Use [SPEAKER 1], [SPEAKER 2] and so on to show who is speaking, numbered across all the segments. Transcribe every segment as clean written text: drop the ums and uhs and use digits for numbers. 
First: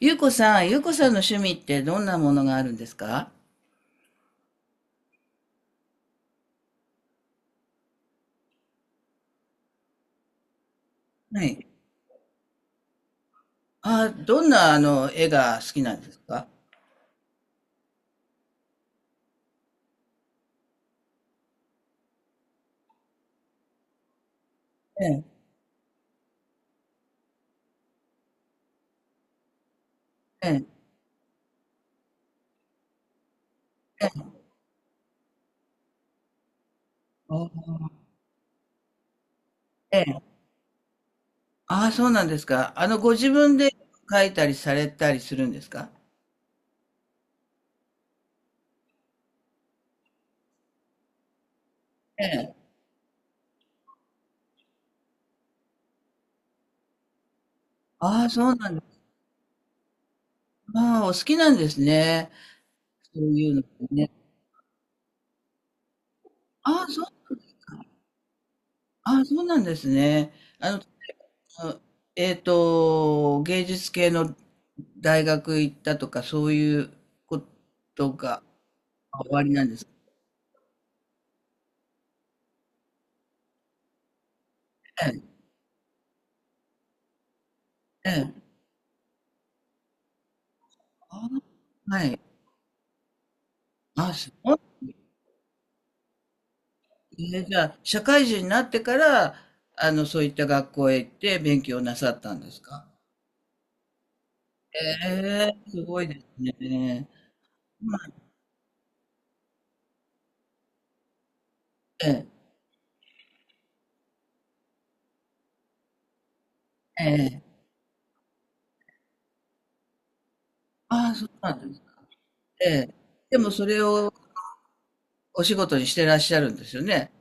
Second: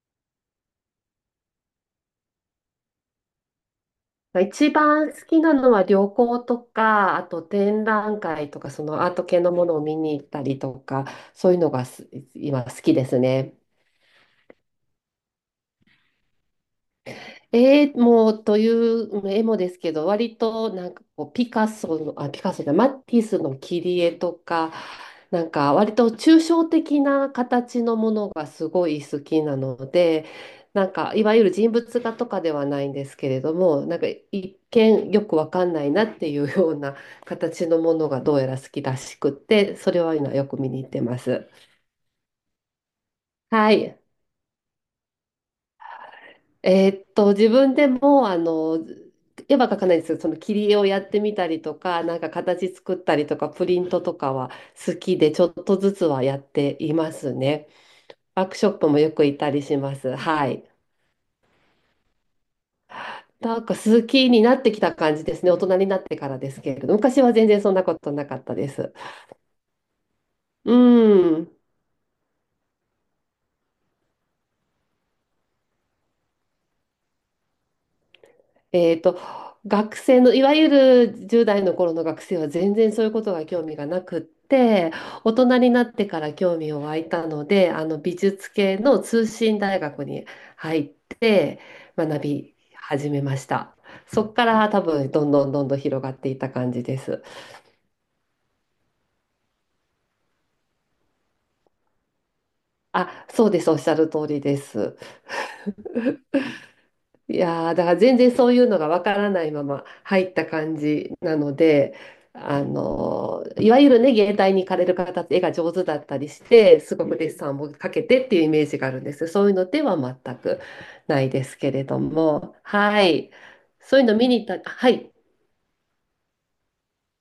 [SPEAKER 1] ゆうこさん、ゆうこさんの趣味ってどんなものがあるんですか？
[SPEAKER 2] 一番好きなのは旅行とか、あと展覧会とか、そのアート系のものを見に行ったりとか、
[SPEAKER 1] は
[SPEAKER 2] そういう
[SPEAKER 1] い。
[SPEAKER 2] のが今好きですね。
[SPEAKER 1] あ、どんな絵が好きなんですか？
[SPEAKER 2] 絵もという絵もですけど、割となんかこうピカソの、あ、ピカソじゃない、マティスの切り絵とか、
[SPEAKER 1] ええ、
[SPEAKER 2] なんか割と抽象的な形のものがすごい好きなので、
[SPEAKER 1] ええ、
[SPEAKER 2] なんかいわゆる人物画とかではないんですけれども、なん
[SPEAKER 1] え
[SPEAKER 2] か
[SPEAKER 1] え。
[SPEAKER 2] 一見よくわかんないなっていうような
[SPEAKER 1] あ
[SPEAKER 2] 形のも
[SPEAKER 1] ー、
[SPEAKER 2] のがどうやら好きらしくって、それ
[SPEAKER 1] え
[SPEAKER 2] は
[SPEAKER 1] え、
[SPEAKER 2] 今よく見に行ってます。
[SPEAKER 1] あー、そうなんですか。あの、ご自分で
[SPEAKER 2] はい。
[SPEAKER 1] 描いたりされたりするんですか？
[SPEAKER 2] 自分でも、絵は描かないんですよ。その切り絵をやってみたりとか、なん
[SPEAKER 1] え
[SPEAKER 2] か
[SPEAKER 1] え。
[SPEAKER 2] 形作ったりとか、プリントとかは好きで、ちょっとずつはやっていますね。
[SPEAKER 1] ああ、
[SPEAKER 2] ワ
[SPEAKER 1] そ
[SPEAKER 2] ー
[SPEAKER 1] う
[SPEAKER 2] クシ
[SPEAKER 1] な
[SPEAKER 2] ョ
[SPEAKER 1] ん
[SPEAKER 2] ッ
[SPEAKER 1] で
[SPEAKER 2] プも
[SPEAKER 1] す。
[SPEAKER 2] よく行ったりします。はい。
[SPEAKER 1] ああ、お好きなんですね。そういう
[SPEAKER 2] な
[SPEAKER 1] の、
[SPEAKER 2] んか好
[SPEAKER 1] ね。
[SPEAKER 2] きになってきた感じですね。大人になってからですけれ
[SPEAKER 1] ああ、
[SPEAKER 2] ど、
[SPEAKER 1] そ
[SPEAKER 2] 昔
[SPEAKER 1] う、
[SPEAKER 2] は全然そんなことなかったです。
[SPEAKER 1] ああ、そうなんですね。あの、
[SPEAKER 2] うん。
[SPEAKER 1] あの、芸術系の大学行ったとか、そういうことが
[SPEAKER 2] えーと、
[SPEAKER 1] あ、終わりなんです
[SPEAKER 2] 学生のいわゆる10代の頃の学生は全然そういうことが興味がなくって
[SPEAKER 1] ね。
[SPEAKER 2] 大人になってから興味を湧いたのであの
[SPEAKER 1] え
[SPEAKER 2] 美
[SPEAKER 1] え。
[SPEAKER 2] 術系の通信大学に入っ
[SPEAKER 1] あ
[SPEAKER 2] て
[SPEAKER 1] あ、はい。
[SPEAKER 2] 学び始めました。
[SPEAKER 1] あ、
[SPEAKER 2] そ
[SPEAKER 1] す
[SPEAKER 2] こか
[SPEAKER 1] ごい
[SPEAKER 2] ら多分どんどんどんどん広がっていった感じです。
[SPEAKER 1] ですね。じゃあ、社会人になってから、あの、そういった学校へ行って勉強なさったんですか？
[SPEAKER 2] あ、そうです。おっしゃる通りで
[SPEAKER 1] え
[SPEAKER 2] す。
[SPEAKER 1] え、すごいですね。
[SPEAKER 2] いやーだから
[SPEAKER 1] まあ、
[SPEAKER 2] 全然そういうのがわからないまま入った感じなので、
[SPEAKER 1] え
[SPEAKER 2] いわゆるね、芸大に行かれる方って絵が上手だったりして、す
[SPEAKER 1] え、
[SPEAKER 2] ごくデッ
[SPEAKER 1] ええ。
[SPEAKER 2] サンをかけてっていうイメージがあるんです。そういうのでは全く
[SPEAKER 1] ああ、
[SPEAKER 2] な
[SPEAKER 1] そう
[SPEAKER 2] いで
[SPEAKER 1] な
[SPEAKER 2] す
[SPEAKER 1] ん
[SPEAKER 2] け
[SPEAKER 1] です
[SPEAKER 2] れ
[SPEAKER 1] ね。
[SPEAKER 2] ども、
[SPEAKER 1] ええ。
[SPEAKER 2] はい。
[SPEAKER 1] でもそれ
[SPEAKER 2] そういう
[SPEAKER 1] を
[SPEAKER 2] の見に行った、はい。
[SPEAKER 1] お仕事にしてらっしゃるんですよね？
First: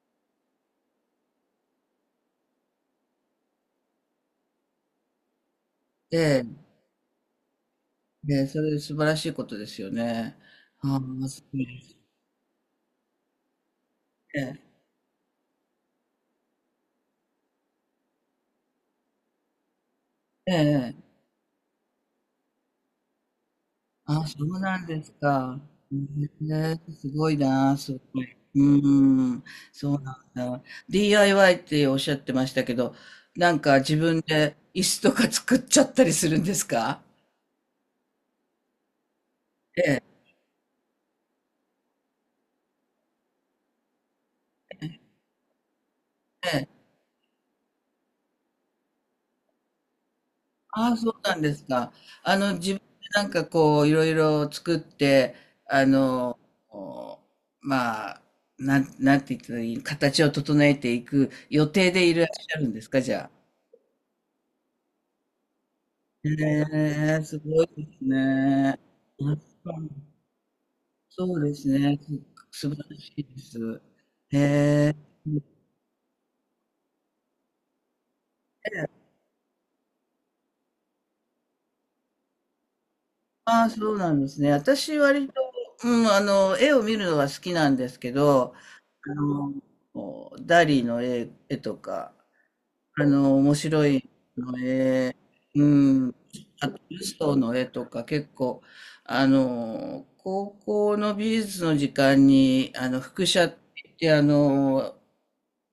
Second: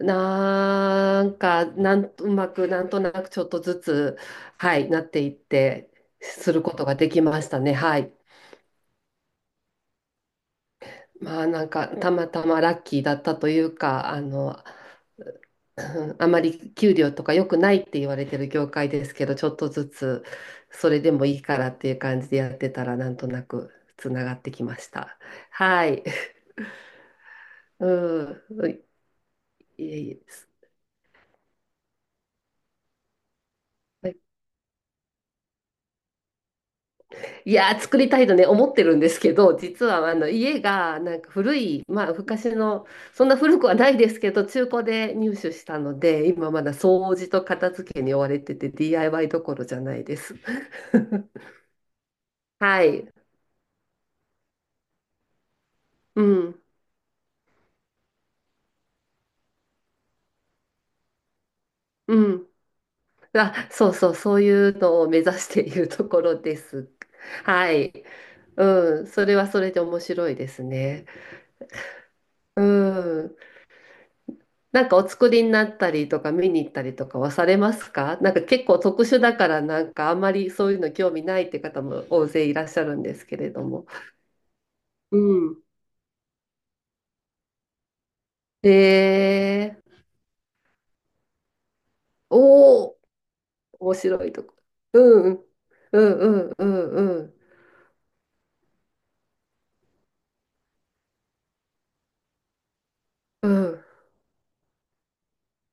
[SPEAKER 2] なんか、うまく、なんとなくちょっとずつ、はい、なっていって、
[SPEAKER 1] え
[SPEAKER 2] するこ
[SPEAKER 1] え。
[SPEAKER 2] とができましたね。はい。
[SPEAKER 1] ええ、それ素晴らしいことですよね。ああ、
[SPEAKER 2] ま
[SPEAKER 1] す
[SPEAKER 2] あ
[SPEAKER 1] ご
[SPEAKER 2] な
[SPEAKER 1] い
[SPEAKER 2] ん
[SPEAKER 1] で
[SPEAKER 2] か
[SPEAKER 1] す
[SPEAKER 2] たまたまラッキーだったというか、
[SPEAKER 1] ね。
[SPEAKER 2] うんあまり給料とか良くないって言われてる業界ですけど、ちょっとずつ
[SPEAKER 1] え
[SPEAKER 2] そ
[SPEAKER 1] え。
[SPEAKER 2] れで
[SPEAKER 1] ええ、
[SPEAKER 2] もいいからっていう感じでやってたらなんとなくつな
[SPEAKER 1] あ、
[SPEAKER 2] がっ
[SPEAKER 1] そ
[SPEAKER 2] て
[SPEAKER 1] う
[SPEAKER 2] き
[SPEAKER 1] な
[SPEAKER 2] ま
[SPEAKER 1] ん
[SPEAKER 2] し
[SPEAKER 1] です
[SPEAKER 2] た。
[SPEAKER 1] か。
[SPEAKER 2] はい。
[SPEAKER 1] ね、すごいな、
[SPEAKER 2] う
[SPEAKER 1] すごい。
[SPEAKER 2] ん。
[SPEAKER 1] うん、
[SPEAKER 2] い
[SPEAKER 1] そ
[SPEAKER 2] え
[SPEAKER 1] う
[SPEAKER 2] い
[SPEAKER 1] な
[SPEAKER 2] え
[SPEAKER 1] んだ。DIY っておっしゃってましたけど、なんか自分で椅子とか作っちゃったりするんですか？
[SPEAKER 2] いやー、作りたいとね、思ってるんですけど、実
[SPEAKER 1] え
[SPEAKER 2] は
[SPEAKER 1] え、
[SPEAKER 2] あの家がなんか古い、まあ、昔の、そんな古くはないですけど、中古で入手したので、今
[SPEAKER 1] え
[SPEAKER 2] まだ
[SPEAKER 1] え。
[SPEAKER 2] 掃除と片付けに追われてて、DIY どころじゃないです。
[SPEAKER 1] ああ、そうなん ですか。あの、自分
[SPEAKER 2] は
[SPEAKER 1] で
[SPEAKER 2] い。
[SPEAKER 1] なんかこう、いろいろ作って、あ
[SPEAKER 2] う
[SPEAKER 1] の、
[SPEAKER 2] ん。
[SPEAKER 1] お、まあ、なん、なんて言ったらいい、形を整えていく予定でい
[SPEAKER 2] う
[SPEAKER 1] らっし
[SPEAKER 2] ん。
[SPEAKER 1] ゃるんですか、じゃあ。
[SPEAKER 2] あ、そうそう、そういうのを目指しているとこ
[SPEAKER 1] へ
[SPEAKER 2] ろです。
[SPEAKER 1] え、すごい
[SPEAKER 2] は
[SPEAKER 1] で
[SPEAKER 2] い。
[SPEAKER 1] すね。
[SPEAKER 2] うん。そ
[SPEAKER 1] や
[SPEAKER 2] れ
[SPEAKER 1] っ
[SPEAKER 2] はそれ
[SPEAKER 1] ぱ、
[SPEAKER 2] で面白いですね。
[SPEAKER 1] そうですね、す
[SPEAKER 2] う
[SPEAKER 1] 素晴らしい
[SPEAKER 2] ん。
[SPEAKER 1] です。へ
[SPEAKER 2] なん
[SPEAKER 1] え。
[SPEAKER 2] かお作りになったりとか見に行ったりとかはされますか、なんか結構
[SPEAKER 1] で、
[SPEAKER 2] 特殊だからなんかあんまりそういうの興味ないって方も大勢いらっしゃるんですけれ
[SPEAKER 1] あ
[SPEAKER 2] ど
[SPEAKER 1] あ、
[SPEAKER 2] も。
[SPEAKER 1] そうなんですね。私
[SPEAKER 2] う
[SPEAKER 1] 割と、
[SPEAKER 2] ん。
[SPEAKER 1] うん、あの、絵を見るのが好きなんですけど、
[SPEAKER 2] え
[SPEAKER 1] あの、
[SPEAKER 2] ー、
[SPEAKER 1] ダリの絵、絵とか、
[SPEAKER 2] おお、
[SPEAKER 1] あの、面白
[SPEAKER 2] 面
[SPEAKER 1] い
[SPEAKER 2] 白いとこ。
[SPEAKER 1] の絵、
[SPEAKER 2] うん、うん、
[SPEAKER 1] うん。
[SPEAKER 2] うん、う
[SPEAKER 1] あと、ル
[SPEAKER 2] ん、う
[SPEAKER 1] ソ
[SPEAKER 2] ん、
[SPEAKER 1] ーの絵とか結構、あの、高校の美術の時間に、あの、複写
[SPEAKER 2] う
[SPEAKER 1] って
[SPEAKER 2] ん。うん
[SPEAKER 1] 言って、あの、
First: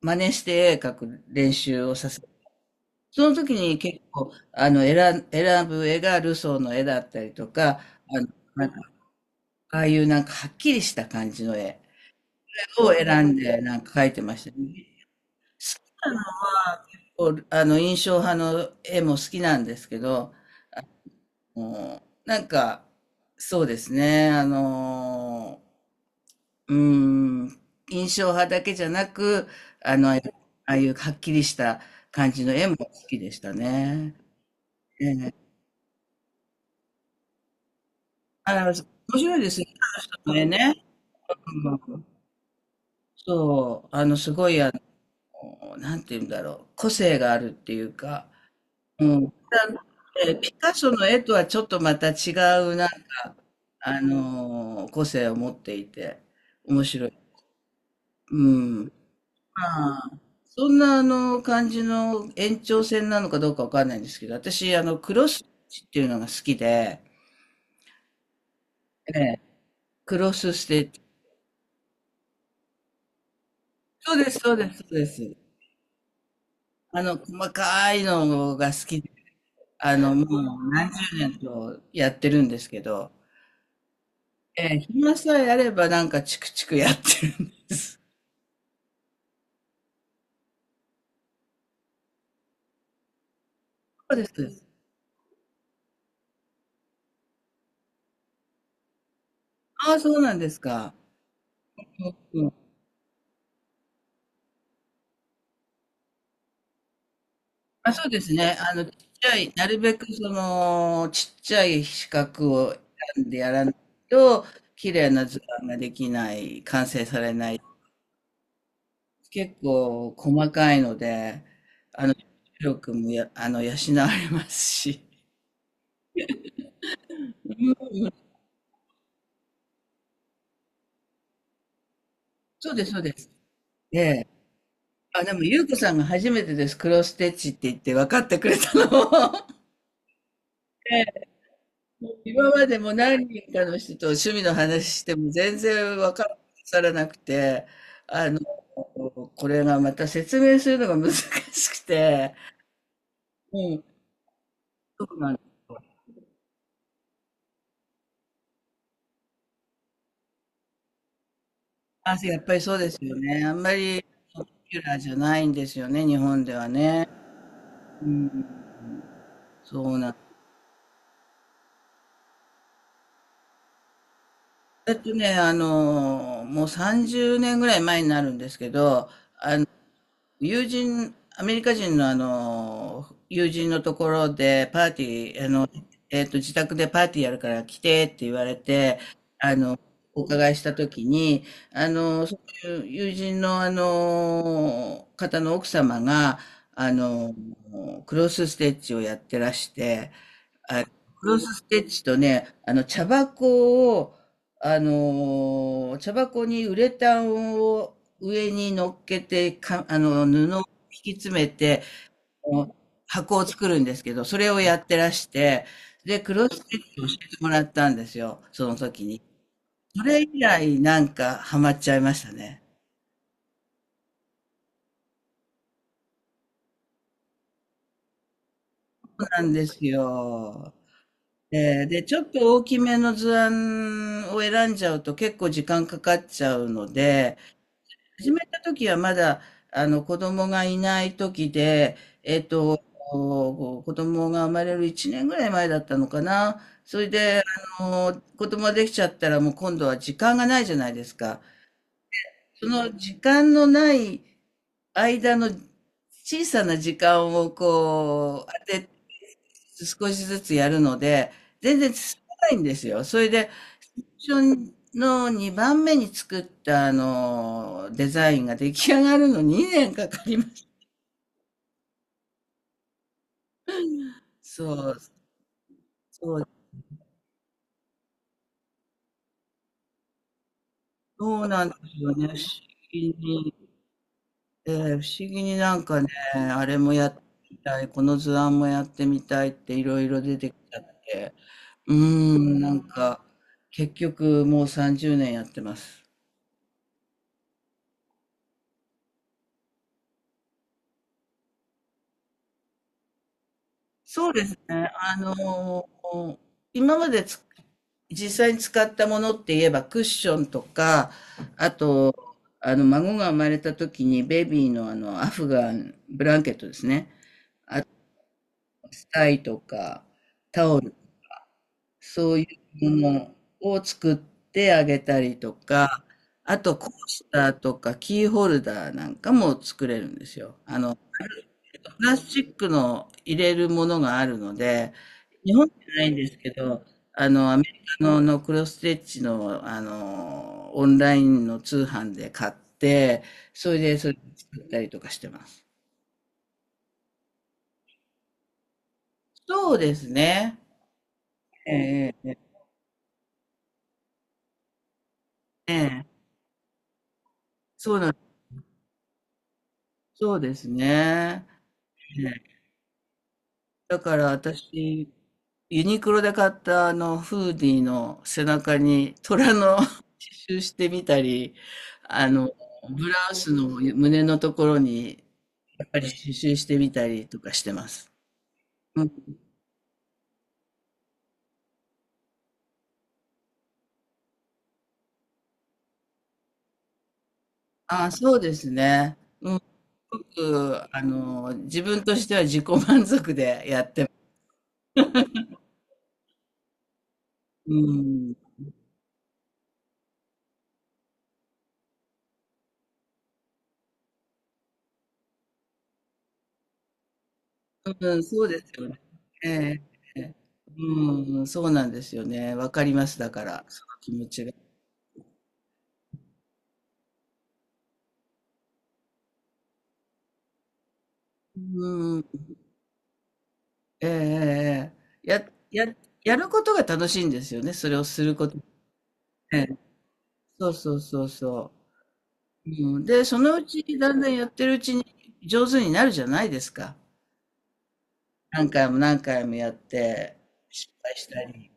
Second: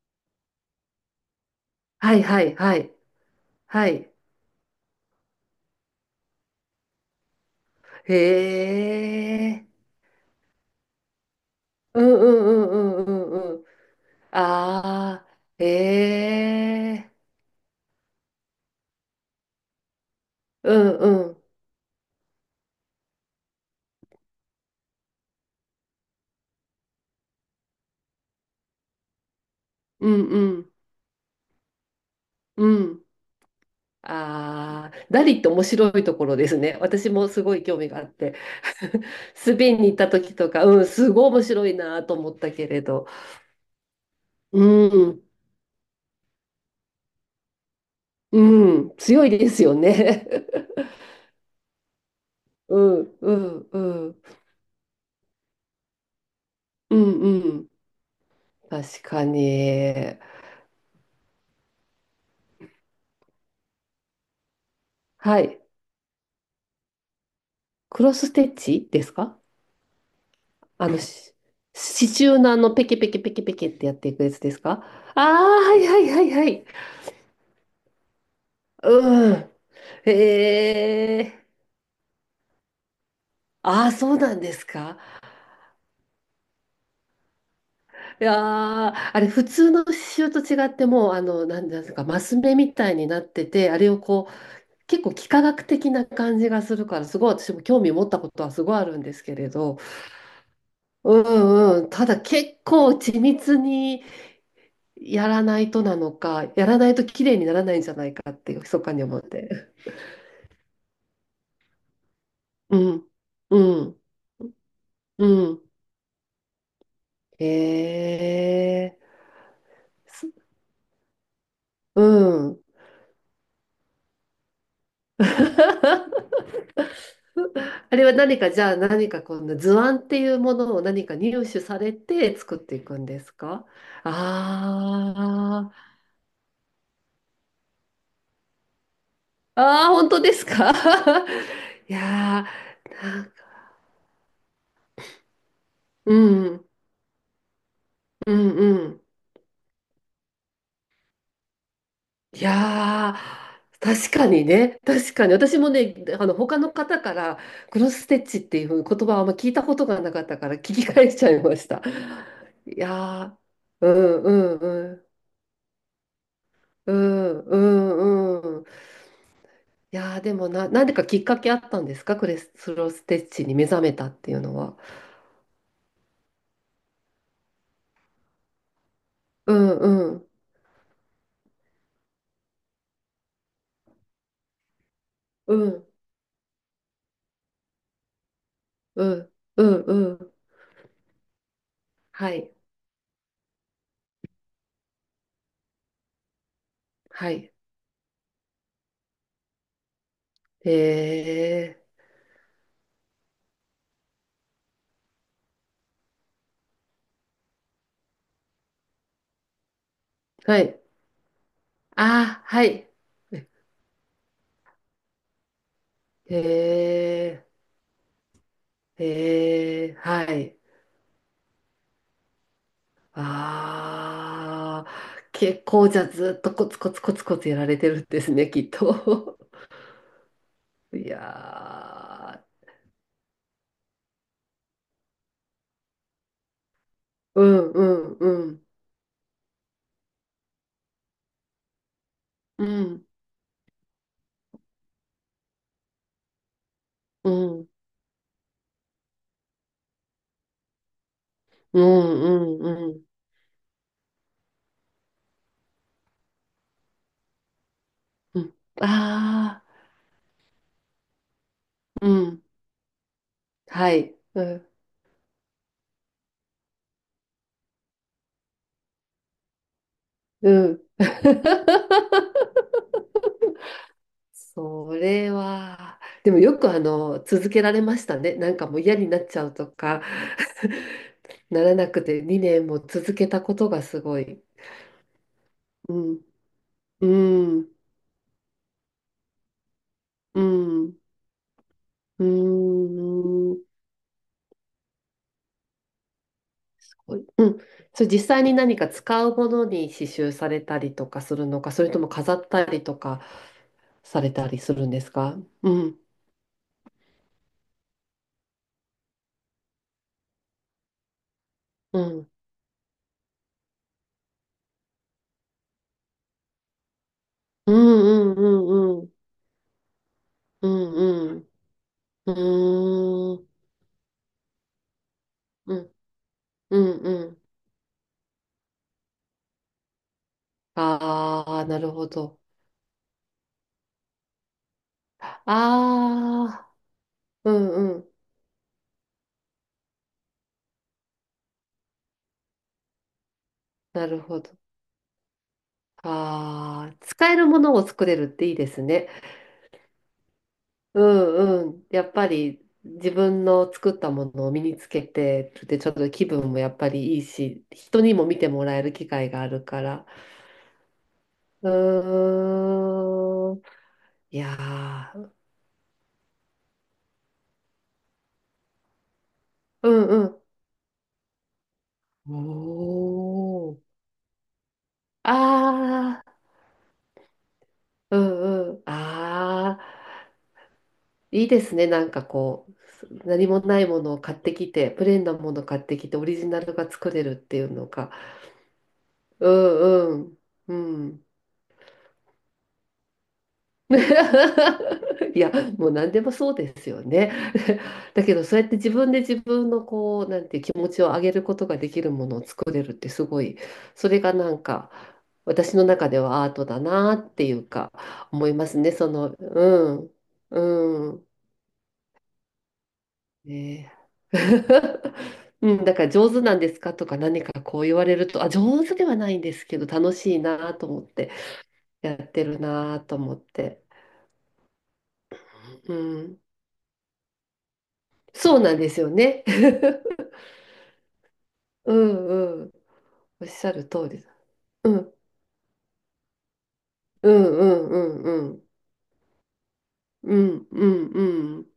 [SPEAKER 1] 真似して絵描く練習をさ
[SPEAKER 2] は
[SPEAKER 1] せ
[SPEAKER 2] い
[SPEAKER 1] る。
[SPEAKER 2] はい、はい、
[SPEAKER 1] その時に
[SPEAKER 2] は
[SPEAKER 1] 結
[SPEAKER 2] い。
[SPEAKER 1] 構、あの、選ん、選ぶ絵がルソーの絵だったりとか、
[SPEAKER 2] へ
[SPEAKER 1] あの、なんか、
[SPEAKER 2] え、
[SPEAKER 1] ああいうなんかはっきりした感じの絵
[SPEAKER 2] うんう
[SPEAKER 1] を
[SPEAKER 2] んうんう
[SPEAKER 1] 選
[SPEAKER 2] ん
[SPEAKER 1] ん
[SPEAKER 2] うんう
[SPEAKER 1] で
[SPEAKER 2] ん。
[SPEAKER 1] なんか描いてましたね。
[SPEAKER 2] ああ、へえ、
[SPEAKER 1] こう、あの、印象派の絵も好きなんですけど、
[SPEAKER 2] うんうん、
[SPEAKER 1] もう、なんか、そうですね、ー、うーん、印象派だけじゃなく、あ
[SPEAKER 2] う
[SPEAKER 1] の、あ
[SPEAKER 2] んうん、
[SPEAKER 1] あいうはっきりした感じの絵
[SPEAKER 2] う
[SPEAKER 1] も好
[SPEAKER 2] ん。
[SPEAKER 1] きでしたね。
[SPEAKER 2] ああ、
[SPEAKER 1] え
[SPEAKER 2] ダリって
[SPEAKER 1] え。
[SPEAKER 2] 面白いところですね。私もすごい興味があって。
[SPEAKER 1] あの、面 白いで
[SPEAKER 2] ス
[SPEAKER 1] すね、
[SPEAKER 2] ペインに行った
[SPEAKER 1] 彼人
[SPEAKER 2] 時
[SPEAKER 1] の絵
[SPEAKER 2] とか、う
[SPEAKER 1] ね。
[SPEAKER 2] ん、すごい面白い
[SPEAKER 1] う
[SPEAKER 2] な
[SPEAKER 1] ん、
[SPEAKER 2] と思ったけれど。
[SPEAKER 1] そう、あの、すご
[SPEAKER 2] う
[SPEAKER 1] い、あ
[SPEAKER 2] ん、
[SPEAKER 1] の、なんて言うんだろう、個性があるっていうか、
[SPEAKER 2] うん、
[SPEAKER 1] う
[SPEAKER 2] 強い
[SPEAKER 1] ん。
[SPEAKER 2] ですよね。
[SPEAKER 1] ピカソの絵とはちょっとまた違う、
[SPEAKER 2] う
[SPEAKER 1] なんか、
[SPEAKER 2] ん、うん、うん、
[SPEAKER 1] 個性を持っていて、面
[SPEAKER 2] う
[SPEAKER 1] 白い。
[SPEAKER 2] ん、うん。
[SPEAKER 1] うん。ま
[SPEAKER 2] 確か
[SPEAKER 1] あ、
[SPEAKER 2] に。
[SPEAKER 1] そんなあの感じの延長線なのかどうかわかんないんですけど、私、あの、クロスス
[SPEAKER 2] は
[SPEAKER 1] テッ
[SPEAKER 2] い。
[SPEAKER 1] チっていうのが好きで、
[SPEAKER 2] クロスステッチです
[SPEAKER 1] え
[SPEAKER 2] か？
[SPEAKER 1] え、クロスステ
[SPEAKER 2] あ
[SPEAKER 1] ッ
[SPEAKER 2] の、
[SPEAKER 1] チ。
[SPEAKER 2] し刺繍のあの、ペケペケペケペケってやって
[SPEAKER 1] そ
[SPEAKER 2] い
[SPEAKER 1] う
[SPEAKER 2] く
[SPEAKER 1] で
[SPEAKER 2] や
[SPEAKER 1] す、
[SPEAKER 2] つで
[SPEAKER 1] そう
[SPEAKER 2] す
[SPEAKER 1] です、
[SPEAKER 2] か？
[SPEAKER 1] そうで
[SPEAKER 2] ああー、
[SPEAKER 1] す。
[SPEAKER 2] はいはいはいはい。
[SPEAKER 1] あの、細かいのが好きで、
[SPEAKER 2] うん。
[SPEAKER 1] あの、も
[SPEAKER 2] へ
[SPEAKER 1] う何十年
[SPEAKER 2] え。
[SPEAKER 1] とやってるんですけど、
[SPEAKER 2] ああ、そうなんです
[SPEAKER 1] ええ、
[SPEAKER 2] か。
[SPEAKER 1] 暇さえあればなんかチクチクやってるんです。
[SPEAKER 2] いやー、あれ、普通の刺繍と違って、もう、あの、なんなんですか、マス目みたいになってて、あれを
[SPEAKER 1] そう
[SPEAKER 2] こう、
[SPEAKER 1] です。
[SPEAKER 2] 結構幾何学的な感じがするから、すごい私も興味持ったことはすごいあるんですけれど、
[SPEAKER 1] ああ、そうなんですか。
[SPEAKER 2] うんうん、ただ結構緻密にやらないとなのか、やらないと綺麗にならないんじ
[SPEAKER 1] あ、
[SPEAKER 2] ゃな
[SPEAKER 1] そう
[SPEAKER 2] い
[SPEAKER 1] で
[SPEAKER 2] か
[SPEAKER 1] す
[SPEAKER 2] って、
[SPEAKER 1] ね。あ
[SPEAKER 2] 密
[SPEAKER 1] の、ち
[SPEAKER 2] かに
[SPEAKER 1] っ
[SPEAKER 2] 思っ
[SPEAKER 1] ちゃ
[SPEAKER 2] て。
[SPEAKER 1] い、なるべくその、ちっちゃい四角 を
[SPEAKER 2] うん、
[SPEAKER 1] 選んでや
[SPEAKER 2] う
[SPEAKER 1] らない
[SPEAKER 2] ん、
[SPEAKER 1] と、綺麗な
[SPEAKER 2] う
[SPEAKER 1] 図
[SPEAKER 2] ん。
[SPEAKER 1] 案ができない、完成されない。
[SPEAKER 2] へえ
[SPEAKER 1] 結構
[SPEAKER 2] ー、す
[SPEAKER 1] 細かいので、
[SPEAKER 2] う
[SPEAKER 1] あの、
[SPEAKER 2] ん。
[SPEAKER 1] 力もや、あの、養われますし。う ん、
[SPEAKER 2] あれは何か、じゃあ何かこんな図案っていうものを何か入手されて作っ
[SPEAKER 1] そう
[SPEAKER 2] て
[SPEAKER 1] で
[SPEAKER 2] い
[SPEAKER 1] す、そ
[SPEAKER 2] く
[SPEAKER 1] う
[SPEAKER 2] ん
[SPEAKER 1] で
[SPEAKER 2] で
[SPEAKER 1] す。
[SPEAKER 2] すか？
[SPEAKER 1] ええ。あ、でも、ゆう
[SPEAKER 2] あ
[SPEAKER 1] こさん
[SPEAKER 2] ー、
[SPEAKER 1] が初めてです。クロスステッチって言って分かってくれたのも。
[SPEAKER 2] あー、本当ですか？
[SPEAKER 1] ええ、
[SPEAKER 2] いや
[SPEAKER 1] 今までも
[SPEAKER 2] ー、なん
[SPEAKER 1] 何
[SPEAKER 2] か
[SPEAKER 1] 人かの人と趣味の話しても全然
[SPEAKER 2] う
[SPEAKER 1] 分から
[SPEAKER 2] ん、
[SPEAKER 1] さなくて、あ
[SPEAKER 2] う
[SPEAKER 1] の、
[SPEAKER 2] ん、うん。
[SPEAKER 1] これがまた説明するのが難しくて、
[SPEAKER 2] いや
[SPEAKER 1] う
[SPEAKER 2] ー、
[SPEAKER 1] ん、
[SPEAKER 2] 確かにね、
[SPEAKER 1] そ
[SPEAKER 2] 確
[SPEAKER 1] う
[SPEAKER 2] か
[SPEAKER 1] な
[SPEAKER 2] に。
[SPEAKER 1] んです。
[SPEAKER 2] 私もね、あの、他の方から、クロスステッチっていう言葉はあんま聞いたことがなかったから聞き返しちゃいました。
[SPEAKER 1] あ、やっぱりそ
[SPEAKER 2] い
[SPEAKER 1] うですよ
[SPEAKER 2] や
[SPEAKER 1] ね。あんま
[SPEAKER 2] ー、う
[SPEAKER 1] り
[SPEAKER 2] ん、う
[SPEAKER 1] ポ
[SPEAKER 2] ん、
[SPEAKER 1] ピュ
[SPEAKER 2] う
[SPEAKER 1] ラー
[SPEAKER 2] ん、
[SPEAKER 1] じゃないんですよね、日本では
[SPEAKER 2] う
[SPEAKER 1] ね。
[SPEAKER 2] ん、う
[SPEAKER 1] うん、
[SPEAKER 2] ん、うん。
[SPEAKER 1] そ
[SPEAKER 2] い
[SPEAKER 1] うなん
[SPEAKER 2] やーでもな、なんでかきっかけあったんですか、クレスロステッチに目覚めたっていうのは。
[SPEAKER 1] だ。ってね、あの、もう30年ぐらい前になるんですけど、
[SPEAKER 2] うんうん
[SPEAKER 1] 友人、アメリカ人のあの、友人のところでパーティー、あ
[SPEAKER 2] う
[SPEAKER 1] の、
[SPEAKER 2] ん
[SPEAKER 1] えっと、自宅でパーティーやるから来てって言われて、
[SPEAKER 2] うん
[SPEAKER 1] あ
[SPEAKER 2] う
[SPEAKER 1] の、
[SPEAKER 2] んう
[SPEAKER 1] お
[SPEAKER 2] ん
[SPEAKER 1] 伺いしたときに、あの、
[SPEAKER 2] は
[SPEAKER 1] そ
[SPEAKER 2] い
[SPEAKER 1] ういう友人のあの、方の奥様が、あ
[SPEAKER 2] は
[SPEAKER 1] の、
[SPEAKER 2] い
[SPEAKER 1] クロスステッチをやってらして、あ、クロスス
[SPEAKER 2] え
[SPEAKER 1] テッチとね、あの、茶箱を、あのー、茶箱にウレタンを上に乗っけて、か、あの、布
[SPEAKER 2] ー、
[SPEAKER 1] を
[SPEAKER 2] はい
[SPEAKER 1] 引き詰めて、
[SPEAKER 2] あー
[SPEAKER 1] あ
[SPEAKER 2] は
[SPEAKER 1] の、
[SPEAKER 2] い
[SPEAKER 1] 箱を作るんですけど、それをやってらして、で、クロスステッチを教えて
[SPEAKER 2] え
[SPEAKER 1] もらったんですよ、その時
[SPEAKER 2] ー、
[SPEAKER 1] に。
[SPEAKER 2] えー、
[SPEAKER 1] それ
[SPEAKER 2] は
[SPEAKER 1] 以
[SPEAKER 2] い
[SPEAKER 1] 来、なんか、ハマっちゃいましたね。
[SPEAKER 2] あー結構じゃあずっとコツコツコツコツやられてるんですねきっ
[SPEAKER 1] そう
[SPEAKER 2] と。
[SPEAKER 1] なんですよ。
[SPEAKER 2] い
[SPEAKER 1] で、で、ちょっ
[SPEAKER 2] や
[SPEAKER 1] と大きめの図案を選んじゃうと結構時間かかっちゃうので、
[SPEAKER 2] ーうんうん
[SPEAKER 1] 始め
[SPEAKER 2] う
[SPEAKER 1] た
[SPEAKER 2] ん
[SPEAKER 1] 時はまだ、あの、子供がいない時で、えっ
[SPEAKER 2] う
[SPEAKER 1] と、
[SPEAKER 2] ん
[SPEAKER 1] こう子供が生まれる1年ぐらい前だったのかな。それ
[SPEAKER 2] う
[SPEAKER 1] で、
[SPEAKER 2] ん
[SPEAKER 1] あの、子供ができちゃったらもう今度は時間がないじゃないですか。
[SPEAKER 2] うんう
[SPEAKER 1] そ
[SPEAKER 2] んう
[SPEAKER 1] の
[SPEAKER 2] ん
[SPEAKER 1] 時間のない間の小さな時間を
[SPEAKER 2] う
[SPEAKER 1] こう、
[SPEAKER 2] ん。
[SPEAKER 1] 当てて、
[SPEAKER 2] ああ、
[SPEAKER 1] 少しずつやるので、全然
[SPEAKER 2] う
[SPEAKER 1] 進
[SPEAKER 2] ん。
[SPEAKER 1] まないんですよ。それで、
[SPEAKER 2] はい。う
[SPEAKER 1] 最初
[SPEAKER 2] ん。
[SPEAKER 1] の2番目に作ったあの、デザインが出来上がるの2年かかりま
[SPEAKER 2] う
[SPEAKER 1] した。
[SPEAKER 2] ん。
[SPEAKER 1] そ
[SPEAKER 2] そ
[SPEAKER 1] う、
[SPEAKER 2] れは、で
[SPEAKER 1] そ
[SPEAKER 2] も
[SPEAKER 1] う、
[SPEAKER 2] よくあの、続けられましたね。なんかもう嫌になっちゃうとか、
[SPEAKER 1] そう
[SPEAKER 2] な
[SPEAKER 1] なんで
[SPEAKER 2] らな
[SPEAKER 1] す
[SPEAKER 2] く
[SPEAKER 1] よ
[SPEAKER 2] て
[SPEAKER 1] ね。不思
[SPEAKER 2] 2年も続
[SPEAKER 1] 議
[SPEAKER 2] けた
[SPEAKER 1] に、
[SPEAKER 2] ことがすごい。
[SPEAKER 1] 不思議になん
[SPEAKER 2] う
[SPEAKER 1] かね、
[SPEAKER 2] ん。
[SPEAKER 1] あれも
[SPEAKER 2] う
[SPEAKER 1] やってみ
[SPEAKER 2] ん。
[SPEAKER 1] たい、この図案もやってみたいっていろいろ出
[SPEAKER 2] う
[SPEAKER 1] てきちゃ
[SPEAKER 2] ん。
[SPEAKER 1] って。うー
[SPEAKER 2] う
[SPEAKER 1] ん、なんか、
[SPEAKER 2] ん。
[SPEAKER 1] 結局もう30年やってます。
[SPEAKER 2] うん。それ実際に何か使うものに刺繍されたりとかするのか、それとも飾ったりとかさ
[SPEAKER 1] そ
[SPEAKER 2] れ
[SPEAKER 1] うで
[SPEAKER 2] た
[SPEAKER 1] す
[SPEAKER 2] りする
[SPEAKER 1] ね。
[SPEAKER 2] んですか？うん。
[SPEAKER 1] ー今までつ実際に使ったものって言えばクッションとか、あ
[SPEAKER 2] う
[SPEAKER 1] と、
[SPEAKER 2] ん。
[SPEAKER 1] あの、孫が生まれた時にベビーのあの、アフガン、ブランケットですね。
[SPEAKER 2] う
[SPEAKER 1] あと、
[SPEAKER 2] んうんうんう
[SPEAKER 1] ス
[SPEAKER 2] ん。
[SPEAKER 1] タイとか、
[SPEAKER 2] う
[SPEAKER 1] タオル、
[SPEAKER 2] んうん。
[SPEAKER 1] そういうもの
[SPEAKER 2] うーん。
[SPEAKER 1] を作ってあげたりと
[SPEAKER 2] うん。
[SPEAKER 1] か、あと、
[SPEAKER 2] う
[SPEAKER 1] コー
[SPEAKER 2] んう
[SPEAKER 1] ス
[SPEAKER 2] ん。
[SPEAKER 1] ターとかキーホルダーなんかも作れるんですよ。あの、
[SPEAKER 2] ああ、なる
[SPEAKER 1] プ
[SPEAKER 2] ほ
[SPEAKER 1] ラスチ
[SPEAKER 2] ど。
[SPEAKER 1] ックの入れるものがあるので、
[SPEAKER 2] あ
[SPEAKER 1] 日本じゃないんですけ
[SPEAKER 2] あ、
[SPEAKER 1] ど、あの、
[SPEAKER 2] う
[SPEAKER 1] アメリ
[SPEAKER 2] んう
[SPEAKER 1] カ
[SPEAKER 2] ん。
[SPEAKER 1] の、のクロスステッチの、あの、オンラインの通販で買って、それで、
[SPEAKER 2] な
[SPEAKER 1] それ
[SPEAKER 2] るほど。
[SPEAKER 1] 作ったりとかしてます。
[SPEAKER 2] ああ、使えるものを作れるっていいですね。
[SPEAKER 1] そうですね。
[SPEAKER 2] うん
[SPEAKER 1] え
[SPEAKER 2] うん。やっ
[SPEAKER 1] え、
[SPEAKER 2] ぱ
[SPEAKER 1] ええ、
[SPEAKER 2] り自分の作ったものを身につけてるっ
[SPEAKER 1] え
[SPEAKER 2] てちょっと
[SPEAKER 1] え、
[SPEAKER 2] 気分もやっぱりいいし、
[SPEAKER 1] そう
[SPEAKER 2] 人
[SPEAKER 1] な
[SPEAKER 2] に
[SPEAKER 1] ん、
[SPEAKER 2] も見てもらえる機会があるから。
[SPEAKER 1] そうですね。
[SPEAKER 2] うーん。
[SPEAKER 1] だから
[SPEAKER 2] い
[SPEAKER 1] 私、
[SPEAKER 2] やー、
[SPEAKER 1] ユニクロで買ったあのフーディーの背中に虎の 刺
[SPEAKER 2] うんう
[SPEAKER 1] 繍してみたり、あの、
[SPEAKER 2] ん。
[SPEAKER 1] ブラウスの
[SPEAKER 2] おー。
[SPEAKER 1] 胸のところにやっぱり
[SPEAKER 2] あ
[SPEAKER 1] 刺
[SPEAKER 2] あ。
[SPEAKER 1] 繍してみたりとかしてます。
[SPEAKER 2] うんうん。
[SPEAKER 1] うん、
[SPEAKER 2] ああ、いいですね。なんかこう、何もないものを買ってきて、プレーンなものを買ってきて、オリジナルが作れるっていうの
[SPEAKER 1] あ、
[SPEAKER 2] が。
[SPEAKER 1] そうですね。
[SPEAKER 2] う
[SPEAKER 1] うん、すご
[SPEAKER 2] んう
[SPEAKER 1] く、あ
[SPEAKER 2] ん。うん。
[SPEAKER 1] の、自分としては自己満足でやってます。
[SPEAKER 2] いや、もう何でもそうですよね。
[SPEAKER 1] う
[SPEAKER 2] だ
[SPEAKER 1] ん、
[SPEAKER 2] けど、そうやって自分で自分のこう、なんていう気持ちを上げることができるものを作れるってすごい、それがなんか、私の中ではアートだなっていうか、
[SPEAKER 1] うん、そ
[SPEAKER 2] 思
[SPEAKER 1] う
[SPEAKER 2] い
[SPEAKER 1] で
[SPEAKER 2] ま
[SPEAKER 1] す
[SPEAKER 2] す
[SPEAKER 1] よ
[SPEAKER 2] ね。
[SPEAKER 1] ね。
[SPEAKER 2] その、
[SPEAKER 1] ええ、
[SPEAKER 2] うん、
[SPEAKER 1] ええ、
[SPEAKER 2] うん。
[SPEAKER 1] うん、そうなんですよね。わかります。だから、そ
[SPEAKER 2] ね
[SPEAKER 1] の気持ちが。
[SPEAKER 2] え。 うん、だから上手なんですかとか何かこう言われると、あ、上手ではないんですけど楽しいなと思って、
[SPEAKER 1] う
[SPEAKER 2] やっ
[SPEAKER 1] ん、
[SPEAKER 2] てるなと思って。
[SPEAKER 1] ええ、ええ、ええ、や、
[SPEAKER 2] う
[SPEAKER 1] や、や
[SPEAKER 2] ん、
[SPEAKER 1] ることが楽しいんですよね、それをすること。
[SPEAKER 2] そうなんですよね。
[SPEAKER 1] ええ。そうそうそうそ
[SPEAKER 2] うんう
[SPEAKER 1] う。
[SPEAKER 2] ん。
[SPEAKER 1] うん、で、そ
[SPEAKER 2] おっ
[SPEAKER 1] のう
[SPEAKER 2] しゃ
[SPEAKER 1] ち
[SPEAKER 2] る通
[SPEAKER 1] だん
[SPEAKER 2] り
[SPEAKER 1] だ
[SPEAKER 2] だ。
[SPEAKER 1] んやってるうち
[SPEAKER 2] う
[SPEAKER 1] に
[SPEAKER 2] ん、
[SPEAKER 1] 上手になるじゃないですか。
[SPEAKER 2] うんうんうんうん。
[SPEAKER 1] 何回も何回もやっ
[SPEAKER 2] う
[SPEAKER 1] て、
[SPEAKER 2] んう
[SPEAKER 1] 失
[SPEAKER 2] ん
[SPEAKER 1] 敗した
[SPEAKER 2] う
[SPEAKER 1] り、
[SPEAKER 2] ん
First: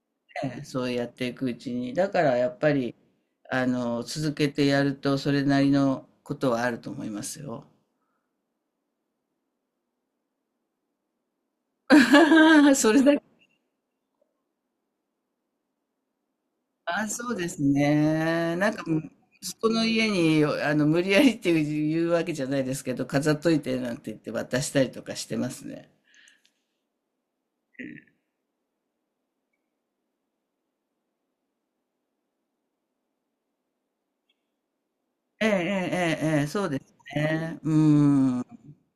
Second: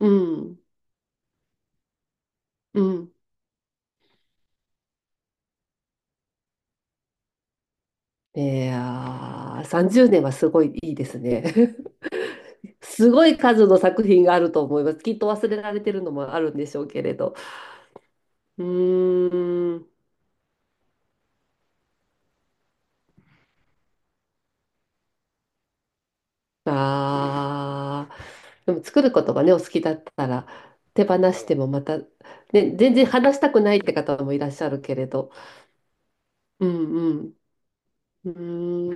[SPEAKER 2] うん。
[SPEAKER 1] ね、そうやっていくうちに。だからやっぱ
[SPEAKER 2] う
[SPEAKER 1] り、
[SPEAKER 2] ん。
[SPEAKER 1] あの、続けてやるとそれなりのことはあると思いますよ。
[SPEAKER 2] いやー、30年はすごいいいですね。
[SPEAKER 1] それ
[SPEAKER 2] す
[SPEAKER 1] だけ、
[SPEAKER 2] ごい数の作品があると思います。きっと忘れられてるのもあるんでしょうけ
[SPEAKER 1] あ、
[SPEAKER 2] れ
[SPEAKER 1] そ
[SPEAKER 2] ど。
[SPEAKER 1] うですね。
[SPEAKER 2] う
[SPEAKER 1] なんか、息子
[SPEAKER 2] ー
[SPEAKER 1] の
[SPEAKER 2] ん。
[SPEAKER 1] 家に、あの、無理やりっていう言うわけじゃないですけど、飾っといてなんて言って渡したりとかしてますね。
[SPEAKER 2] ああ。でも作ることがね、お好きだったら、手放してもまた、ね、全然話したくないって方もいらっしゃるけれど。
[SPEAKER 1] ええ、ええ、ええ、そ
[SPEAKER 2] う
[SPEAKER 1] うです
[SPEAKER 2] ん
[SPEAKER 1] ね。う
[SPEAKER 2] う
[SPEAKER 1] ん。
[SPEAKER 2] ん。う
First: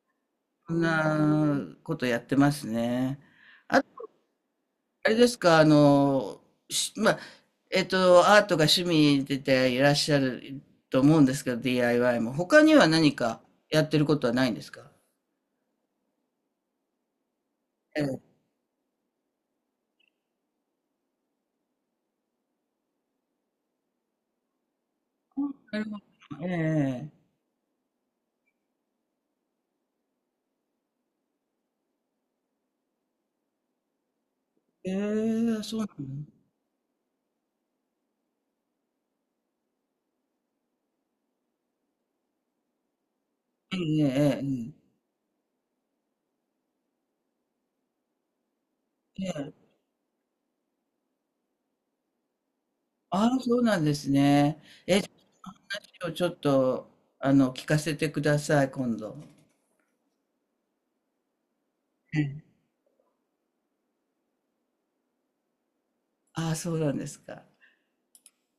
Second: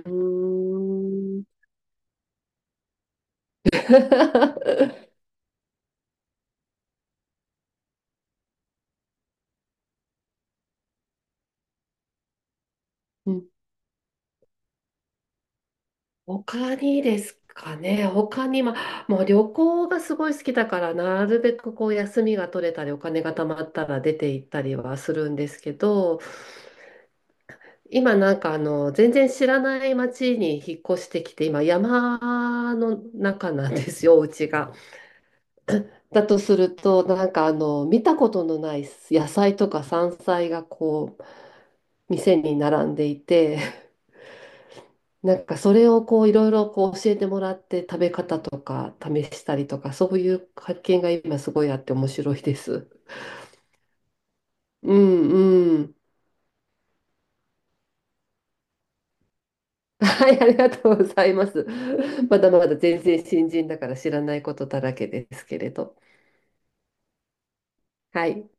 [SPEAKER 1] そ
[SPEAKER 2] ー
[SPEAKER 1] ん
[SPEAKER 2] ん。
[SPEAKER 1] なことやってますね。あと、あれ ですか、あの、し、まあ、えっと、アートが趣味でていらっしゃると思うんですけど、DIY も。他には何
[SPEAKER 2] う
[SPEAKER 1] か
[SPEAKER 2] ん。
[SPEAKER 1] やってることはないんですか？
[SPEAKER 2] 他にですか
[SPEAKER 1] え
[SPEAKER 2] ね。
[SPEAKER 1] え。
[SPEAKER 2] 他に、まあ、もう旅行がすごい好きだから、なるべくこう休みが取れたり、お金が貯まったら出て行ったりはするんですけ
[SPEAKER 1] なるほど、
[SPEAKER 2] ど、
[SPEAKER 1] ええ。
[SPEAKER 2] 今なんかあの、全然知らない町に引っ越してきて、今山の中なんですよ、お家が。
[SPEAKER 1] ええ、そうな
[SPEAKER 2] だ
[SPEAKER 1] んだ。
[SPEAKER 2] とすると、なんかあの、見たことのない野菜とか山菜がこう、店に並んでいて、
[SPEAKER 1] ええ、ええ、
[SPEAKER 2] なんかそれをこう、いろいろこう教えてもらって食べ方とか試
[SPEAKER 1] ええ、
[SPEAKER 2] し
[SPEAKER 1] え
[SPEAKER 2] た
[SPEAKER 1] え。
[SPEAKER 2] りとか、そういう発見が今すごいあって面白いです。
[SPEAKER 1] ああ、そうなんですね。
[SPEAKER 2] うんうん。
[SPEAKER 1] 今日ちょっと、あの、聞かせてください、今度。
[SPEAKER 2] はい、ありがとうございます。
[SPEAKER 1] え
[SPEAKER 2] ま
[SPEAKER 1] え。
[SPEAKER 2] だまだ全然新人だから知らないことだらけですけれど。
[SPEAKER 1] ああ、そうなんですか。
[SPEAKER 2] はい。